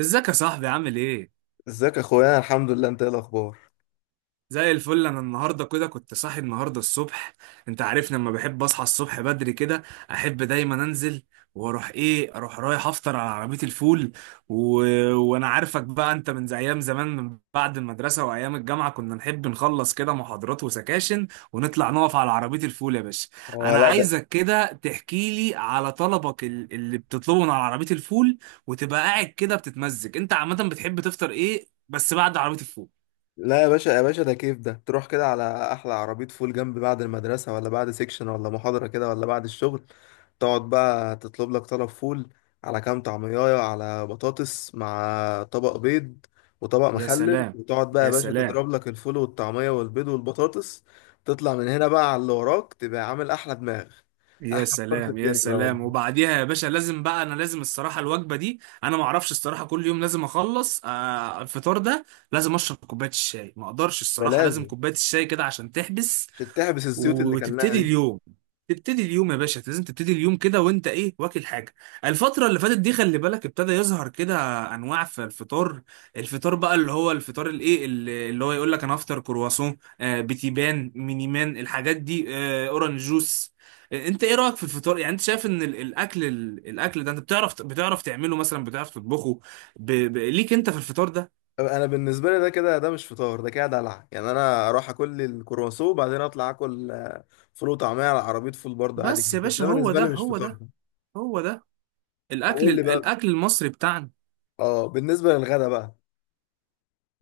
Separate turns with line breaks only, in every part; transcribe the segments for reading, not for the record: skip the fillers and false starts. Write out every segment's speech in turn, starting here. ازيك يا صاحبي عامل ايه؟
ازيك يا اخويا، أنا الحمد لله. انت ايه الاخبار؟
زي الفل، انا النهارده كده كنت صاحي النهارده الصبح. انت عارفني لما بحب اصحى الصبح بدري كده، احب دايما انزل واروح ايه اروح رايح افطر على عربيه الفول و... وانا عارفك بقى انت من زي ايام زمان، من بعد المدرسه وايام الجامعه كنا نحب نخلص كده محاضرات وسكاشن ونطلع نقف على عربيه الفول يا باشا.
اه،
انا
لا ده.
عايزك كده تحكي لي على طلبك اللي بتطلبه من على عربيه الفول، وتبقى قاعد كده بتتمزج. انت عامه بتحب تفطر ايه بس بعد عربيه الفول؟
لا يا باشا، يا باشا ده كيف ده تروح كده على احلى عربيه فول جنب بعد المدرسه، ولا بعد سيكشن، ولا محاضره كده، ولا بعد الشغل. تقعد بقى تطلب لك طلب فول، على كام طعميه، على بطاطس، مع طبق بيض، وطبق
يا
مخلل،
سلام،
وتقعد بقى يا
يا
باشا
سلام.
تضرب لك الفول والطعميه والبيض والبطاطس. تطلع من هنا بقى على اللي وراك، تبقى عامل احلى دماغ.
يا
احلى فطار في
سلام، يا
الدنيا ده
سلام.
والله.
وبعديها يا باشا لازم، بقى انا لازم الصراحه الوجبه دي، انا ما اعرفش الصراحه، كل يوم لازم اخلص الفطار ده. لازم اشرب كوبايه الشاي، ما اقدرش
ده
الصراحه، لازم
لازم
كوبايه الشاي كده عشان تحبس
عشان تحبس الزيوت اللي كلناها
وتبتدي
دي.
اليوم. تبتدي اليوم يا باشا، لازم تبتدي اليوم كده، وانت ايه واكل حاجه. الفتره اللي فاتت دي خلي بالك ابتدى يظهر كده انواع في الفطار. الفطار بقى اللي هو الفطار الايه اللي هو يقول لك انا افطر كرواسون، بتيبان مينيمان الحاجات دي، اورنج جوس. انت ايه رايك في الفطار؟ يعني انت شايف ان الاكل ده انت بتعرف، بتعرف تعمله مثلا، بتعرف تطبخه؟ ليك انت في الفطار ده؟
انا بالنسبه لي ده كده، ده مش فطار، ده كده دلع يعني. انا اروح اكل لي الكرواسون، وبعدين اطلع اكل فول وطعميه على عربيه فول برضه، عادي
بس يا
جدا.
باشا
ده
هو
بالنسبه
ده،
لي مش
هو
فطار
ده،
ده.
هو ده
طب
الاكل
قول لي بقى.
الاكل المصري بتاعنا.
اه، بالنسبه للغدا بقى،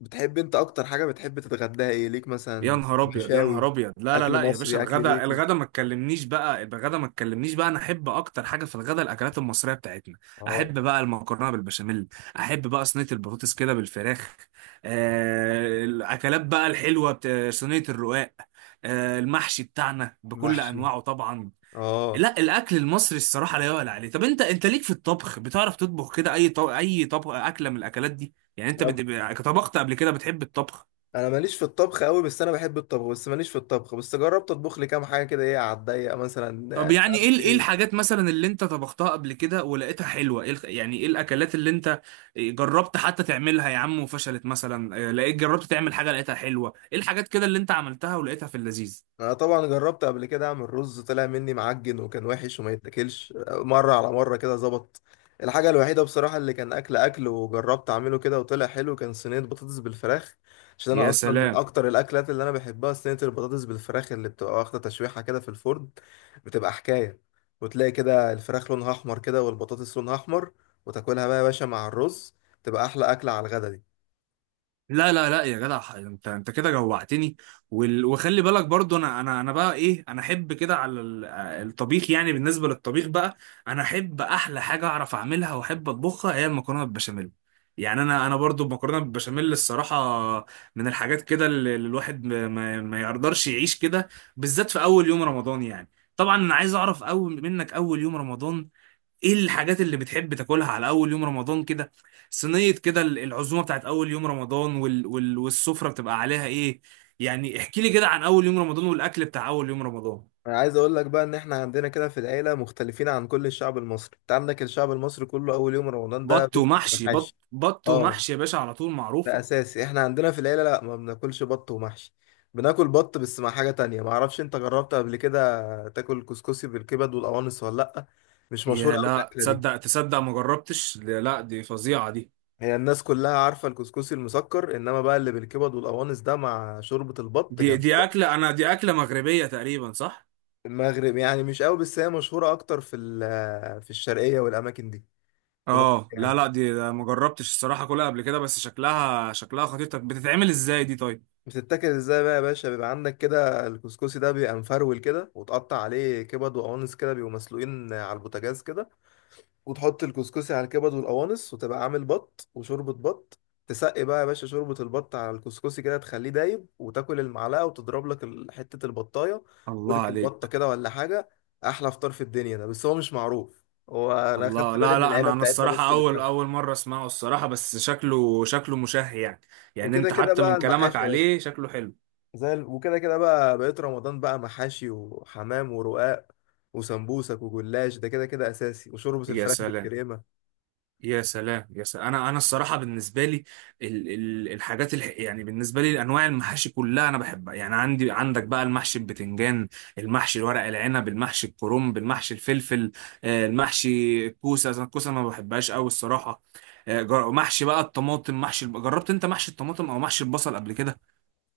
بتحب انت اكتر حاجه بتحب تتغداها ايه؟ ليك
يا
مثلا
نهار ابيض يا نهار
مشاوي؟
ابيض، لا لا
اكل
لا يا باشا،
مصري، اكل
الغدا
بيتي.
الغدا ما تكلمنيش بقى، يبقى الغدا ما تكلمنيش بقى، انا احب اكتر حاجه في الغدا الاكلات المصريه بتاعتنا.
اه.
احب بقى المكرونه بالبشاميل، احب بقى صينيه البطاطس كده بالفراخ، الاكلات بقى الحلوه صينيه الرقاق، المحشي بتاعنا بكل
محشي.
انواعه طبعا.
اه.
لا الاكل المصري الصراحه لا يعلى عليه. طب انت ليك في الطبخ؟ بتعرف تطبخ كده اي طبخ اكله من الاكلات دي؟ يعني انت
انا
طبخت قبل كده؟ بتحب الطبخ؟
أنا ماليش في الطبخ قوي، بس انا بحب الطبخ، بس ماليش في الطبخ، بس جربت اطبخ لي كام حاجه كده ايه على الضيق مثلا،
طب
مش
يعني
عارف
ايه ايه
ايه.
الحاجات مثلا اللي انت طبختها قبل كده ولقيتها حلوه؟ ايه يعني ايه الاكلات اللي انت جربت حتى تعملها يا عم وفشلت مثلا؟ جربت تعمل حاجه لقيتها حلوه؟ ايه الحاجات كده اللي انت عملتها ولقيتها في اللذيذ؟
انا طبعا جربت قبل كده اعمل رز، طلع مني معجن وكان وحش وما يتاكلش، مره على مره كده ظبط. الحاجه الوحيده بصراحه اللي كان اكل اكل وجربت اعمله كده وطلع حلو كان صينيه بطاطس بالفراخ. عشان انا
يا
اصلا من
سلام.
اكتر الاكلات اللي انا بحبها صينيه البطاطس بالفراخ، اللي بتبقى واخده تشويحه كده في الفرن. بتبقى حكايه. وتلاقي كده الفراخ لونها احمر كده والبطاطس لونها احمر، وتاكلها بقى يا باشا مع الرز. تبقى احلى اكله على الغدا دي.
لا لا لا يا جدع، انت كده جوعتني. وخلي بالك برضو انا بقى ايه، انا احب كده على الطبيخ، يعني بالنسبه للطبيخ بقى انا احب احلى حاجه اعرف اعملها واحب اطبخها هي المكرونه بالبشاميل. يعني انا برضو المكرونه بالبشاميل الصراحه من الحاجات كده اللي الواحد ما يقدرش يعيش كده، بالذات في اول يوم رمضان يعني. طبعا انا عايز اعرف اول منك، اول يوم رمضان ايه الحاجات اللي بتحب تاكلها على اول يوم رمضان كده؟ صينية كده العزومة بتاعت اول يوم رمضان، والسفرة بتبقى عليها ايه؟ يعني احكي لي كده عن اول يوم رمضان والاكل بتاع اول يوم رمضان.
انا عايز اقول لك بقى ان احنا عندنا كده في العيله مختلفين عن كل الشعب المصري. انت عندك الشعب المصري كله اول يوم رمضان ده
بط
بيفطر
ومحشي، بط
بحاش.
بط
اه،
ومحشي يا باشا على طول
ده
معروفة.
اساسي. احنا عندنا في العيله لا، ما بناكلش بط ومحشي. بناكل بط بس مع حاجه تانية. ما اعرفش انت جربت قبل كده تاكل كسكسي بالكبد والقوانص ولا لا. مش مشهوره
يا
قوي
لا
الاكله دي.
تصدق تصدق ما جربتش، لا لا، دي فظيعة دي.
هي الناس كلها عارفه الكسكسي المسكر، انما بقى اللي بالكبد والقوانص ده مع شوربه البط
دي
جنب.
دي اكلة، انا دي اكلة مغربية تقريبا صح؟
المغرب يعني مش قوي، بس هي مشهوره اكتر في في الشرقيه والاماكن دي. في مصر
اه لا
يعني.
لا دي ده ما جربتش الصراحة كلها قبل كده، بس شكلها شكلها خطير. طب بتتعمل ازاي دي طيب؟
بتتاكل ازاي بقى يا باشا؟ بيبقى عندك كده الكسكسي ده بيبقى مفرول كده، وتقطع عليه كبد وقوانص كده، بيبقوا مسلوقين على البوتاجاز كده، وتحط الكسكسي على الكبد والقوانص، وتبقى عامل بط وشوربة بط. تسقي بقى يا باشا شوربة البط على الكسكسي كده، تخليه دايب، وتاكل المعلقة، وتضرب لك حتة البطاية،
الله
ورك
عليك.
البطة كده ولا حاجة. أحلى فطار في الدنيا ده، بس هو مش معروف. هو أنا أخدت
الله،
بالي
لا
من
لا
العيلة
انا
بتاعتنا بس
الصراحه
اللي
اول
بتاكله.
اول مره اسمعه الصراحه، بس شكله شكله مشهي يعني. يعني
وكده
انت
كده
حتى
بقى
من كلامك
المحاشي يا باشا،
عليه شكله حلو.
وكده كده بقى بقيت رمضان بقى محاشي وحمام ورقاق وسمبوسك وجلاش، ده كده كده اساسي، وشوربة
يا
الفراخ
سلام.
بالكريمة.
يا سلام، يا سلام. انا الصراحه بالنسبه لي ال ال الحاجات الح يعني بالنسبه لي انواع المحاشي كلها انا بحبها، يعني عندك بقى المحشي البتنجان، المحشي الورق العنب، المحشي الكرنب، المحشي الفلفل، المحشي الكوسه. أنا الكوسه ما بحبهاش قوي الصراحه. محشي بقى الطماطم، محشي جربت انت محشي الطماطم او محشي البصل قبل كده؟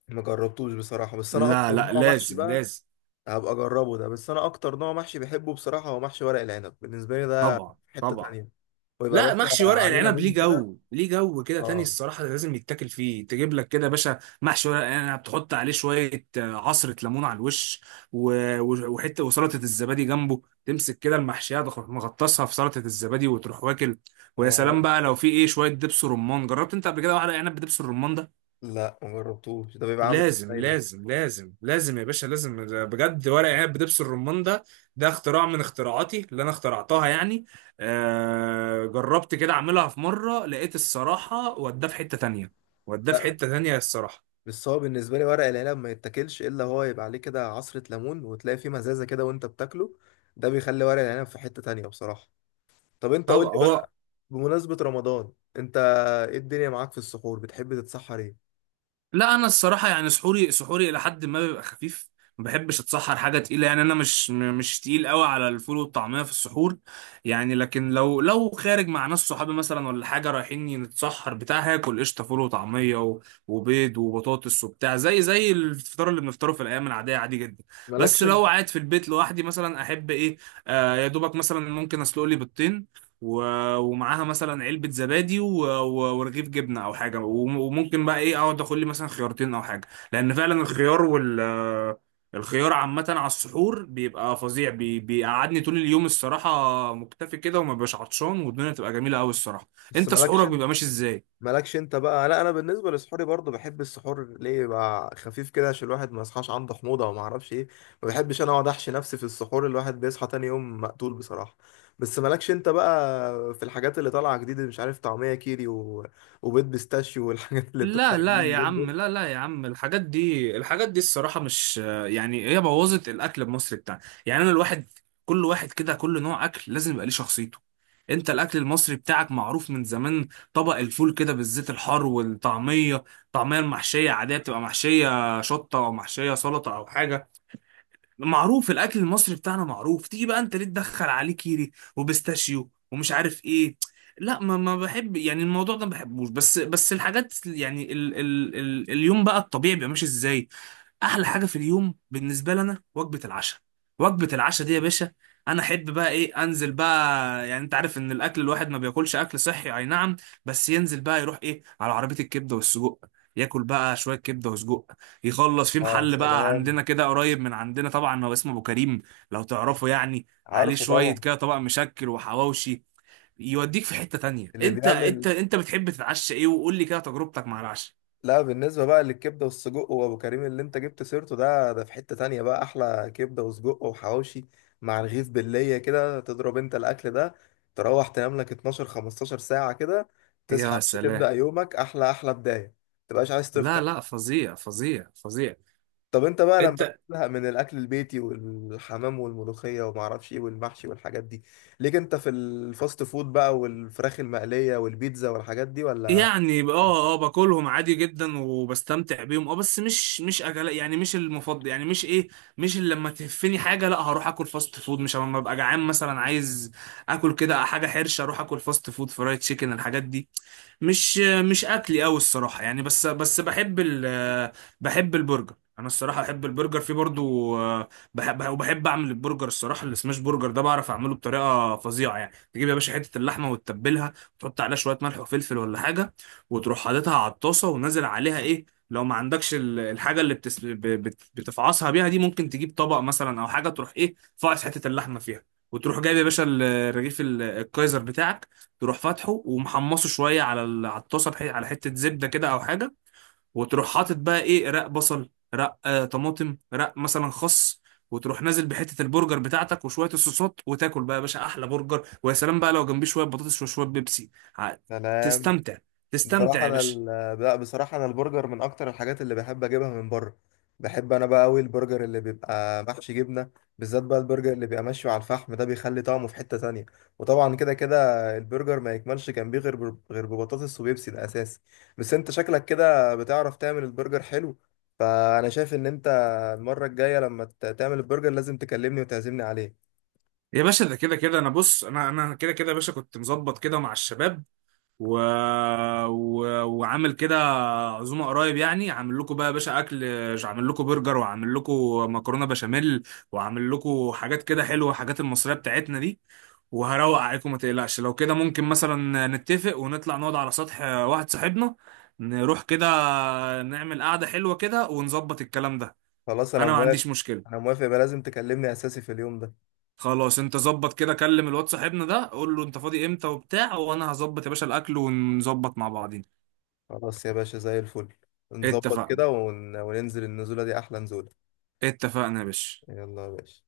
ما جربتوش بصراحة، بس انا
لا
اكتر
لا
نوع محشي
لازم
بقى
لازم.
هبقى اجربه ده، بس انا اكتر نوع محشي بحبه بصراحة هو محشي ورق العنب. بالنسبة لي ده
طبعا
في حتة
طبعا.
تانية. ويبقى
لا
باشا.
محشي ورق
عليه
العنب ليه
ليمون كده.
جو، ليه جو كده تاني
اه.
الصراحة، لازم يتاكل. فيه تجيب لك كده يا باشا محشي ورق العنب، تحط عليه شوية عصرة ليمون على الوش، وحتة وسلطة الزبادي جنبه، تمسك كده المحشية مغطسها في سلطة الزبادي وتروح واكل. ويا سلام
اه،
بقى لو في شوية دبس رمان. جربت انت قبل كده واحدة عنب بدبس الرمان ده؟
لا ما جربتوش. ده بيبقى عامل
لازم
ازاي ده؟
لازم لازم لازم يا باشا لازم، ده بجد ورق عنب بدبس الرمان ده، ده اختراع من اختراعاتي اللي انا اخترعتها يعني. جربت كده اعملها في مره لقيت الصراحه وداه في حته تانية، وداه في
لا،
حته تانية الصراحه.
بس هو بالنسبة لي ورق العنب ما يتاكلش إلا هو يبقى عليه كده عصرة ليمون وتلاقي فيه مزازة كده وأنت بتاكله. ده بيخلي ورق العنب في حتة تانية بصراحة. طب أنت
طب
قول لي بقى،
هو،
بمناسبة رمضان، أنت إيه الدنيا معاك في السحور؟ بتحب تتسحر إيه؟
لا انا الصراحه يعني سحوري، سحوري الى حد ما بيبقى خفيف، ما بحبش اتسحر حاجه تقيله. يعني انا مش تقيل قوي على الفول والطعميه في السحور. يعني لكن لو خارج مع ناس صحابي مثلا، ولا حاجه رايحين نتسحر بتاع، هاكل قشطه فول وطعميه وبيض وبطاطس وبتاع، زي الفطار اللي بنفطره في الايام العاديه عادي جدا. بس
مالكشن.
لو قاعد في البيت لوحدي مثلا احب ايه؟ يا دوبك مثلا ممكن اسلق لي بيضتين ومعاها مثلا علبة زبادي ورغيف جبنة أو حاجة، وممكن بقى إيه، أقعد آكل لي مثلا خيارتين أو حاجة، لأن فعلا الخيار الخيار عامة على السحور بيبقى فظيع، بيقعدني طول اليوم الصراحة مكتفي كده وما بقاش عطشان، والدنيا تبقى جميلة أوي الصراحة.
بس
أنت سحورك
مالكشن.
بيبقى ماشي إزاي؟
مالكش انت بقى. لا انا بالنسبه لسحوري برضو بحب السحور ليه يبقى خفيف كده عشان الواحد ما يصحاش عنده حموضه او ما اعرفش ايه. ما بحبش انا اقعد احشي نفسي في السحور، الواحد بيصحى تاني يوم مقتول بصراحه. بس مالكش انت بقى. في الحاجات اللي طالعه جديد، مش عارف، طعميه كيري وبيض بيستاشيو، والحاجات اللي بتطلع
لا
جديد
لا يا
اليومين
عم،
دول.
لا لا يا عم، الحاجات دي، الحاجات دي الصراحة مش، يعني هي بوظت الأكل المصري بتاعنا. يعني أنا الواحد، كل واحد كده كل نوع أكل لازم يبقى ليه شخصيته. أنت الأكل المصري بتاعك معروف من زمان، طبق الفول كده بالزيت الحار، والطعمية، الطعمية المحشية عادية بتبقى محشية شطة أو محشية سلطة أو حاجة. معروف الاكل المصري بتاعنا معروف، تيجي بقى انت ليه تدخل عليه كيري وبيستاشيو ومش عارف ايه؟ لا ما بحب، يعني الموضوع ده ما بحبوش. بس الحاجات يعني ال ال ال اليوم بقى الطبيعي بيبقى ماشي ازاي. احلى حاجه في اليوم بالنسبه لنا وجبه العشاء. وجبه العشاء دي يا باشا، انا احب بقى انزل بقى. يعني انت عارف ان الاكل، الواحد ما بياكلش اكل صحي اي نعم، بس ينزل بقى يروح على عربيه الكبده والسجق، ياكل بقى شويه كبده وسجق، يخلص في
اه، يا
محل بقى
سلام.
عندنا، كده قريب من عندنا طبعا، هو اسمه ابو كريم لو تعرفه يعني، عليه
عارفه
شويه
طبعا.
كده طبق مشكل وحواوشي يوديك في حته تانية.
اللي
انت،
بيعمل.
انت بتحب تتعشى ايه؟ وقول لي كده تجربتك مع العشاء.
لا، بالنسبة بقى للكبدة والسجق وأبو كريم اللي أنت جبت سيرته ده، ده في حتة تانية بقى. أحلى كبدة وسجق وحواوشي مع رغيف باللية كده، تضرب أنت الأكل ده، تروح تنام لك 12 15 ساعة كده، تصحى
يا
مش تبدأ
سلام،
يومك أحلى أحلى بداية. متبقاش عايز تفطر.
لا لا فظيع فظيع فظيع.
طب أنت بقى لما
انت،
بتزهق من الأكل البيتي والحمام والملوخية ومعرفش إيه والمحشي والحاجات دي، ليك أنت في الفاست فود بقى والفراخ المقلية والبيتزا والحاجات دي ولا؟
يعني باكلهم عادي جدا وبستمتع بيهم، بس مش اكل، يعني مش المفضل، يعني مش ايه، مش اللي لما تهفني حاجه لا هروح اكل فاست فود، مش لما ابقى جعان مثلا عايز اكل كده حاجه حرشه اروح اكل فاست فود فرايد تشيكن الحاجات دي. مش مش اكلي قوي الصراحه يعني، بس بحب ال، بحب البرجر، انا الصراحه بحب البرجر في برضو، بحب وبحب اعمل البرجر. الصراحه السماش برجر ده بعرف اعمله بطريقه فظيعه. يعني تجيب يا باشا حته اللحمه وتتبلها، تحط عليها شويه ملح وفلفل ولا حاجه، وتروح حاططها على الطاسه ونازل عليها لو ما عندكش الحاجه اللي بتفعصها بيها دي، ممكن تجيب طبق مثلا او حاجه تروح فاعص حته اللحمه فيها. وتروح جايب يا باشا رغيف الكايزر بتاعك، تروح فاتحه ومحمصه شويه على على الطاسه على حته زبده كده او حاجه. وتروح حاطط بقى رق بصل، رق طماطم، رق مثلا خس، وتروح نازل بحته البرجر بتاعتك وشويه الصوصات وتاكل بقى يا باشا احلى برجر. ويا سلام بقى لو جنبيه شويه بطاطس وشويه بيبسي. ع-
سلام.
تستمتع،
بصراحة
تستمتع يا
أنا
باشا.
ال... لا، بصراحة أنا البرجر من أكتر الحاجات اللي بحب أجيبها من بره. بحب أنا بقى أوي البرجر اللي بيبقى محشي جبنة، بالذات بقى البرجر اللي بيبقى مشوي على الفحم ده بيخلي طعمه في حتة تانية. وطبعا كده كده البرجر ما يكملش جنبيه غير غير ببطاطس وبيبسي، ده أساسي. بس أنت شكلك كده بتعرف تعمل البرجر حلو، فأنا شايف إن أنت المرة الجاية لما تعمل البرجر لازم تكلمني وتعزمني عليه.
يا باشا ده كده كده انا بص، انا كده كده يا باشا كنت مظبط كده مع الشباب و... و... وعامل كده عزومه قريب، يعني عامل لكم بقى يا باشا اكل، عامل لكم برجر وعامل لكم مكرونه بشاميل وعامل لكم حاجات كده حلوه، حاجات المصريه بتاعتنا دي، وهروق عليكم ما تقلقش. لو كده ممكن مثلا نتفق ونطلع نقعد على سطح واحد صاحبنا، نروح كده نعمل قعده حلوه كده ونظبط الكلام ده.
خلاص أنا
انا ما
موافق.
عنديش
أنا
مشكله.
موافق، يبقى لازم تكلمني أساسي في اليوم ده.
خلاص انت ظبط كده، كلم الواد صاحبنا ده، قول له انت فاضي امتى وبتاع، وانا هظبط يا باشا الاكل ونظبط مع بعضين.
خلاص يا باشا، زي الفل. نظبط
اتفقنا،
كده وننزل النزولة دي أحلى نزولة.
اتفقنا يا باشا.
يلا يا باشا.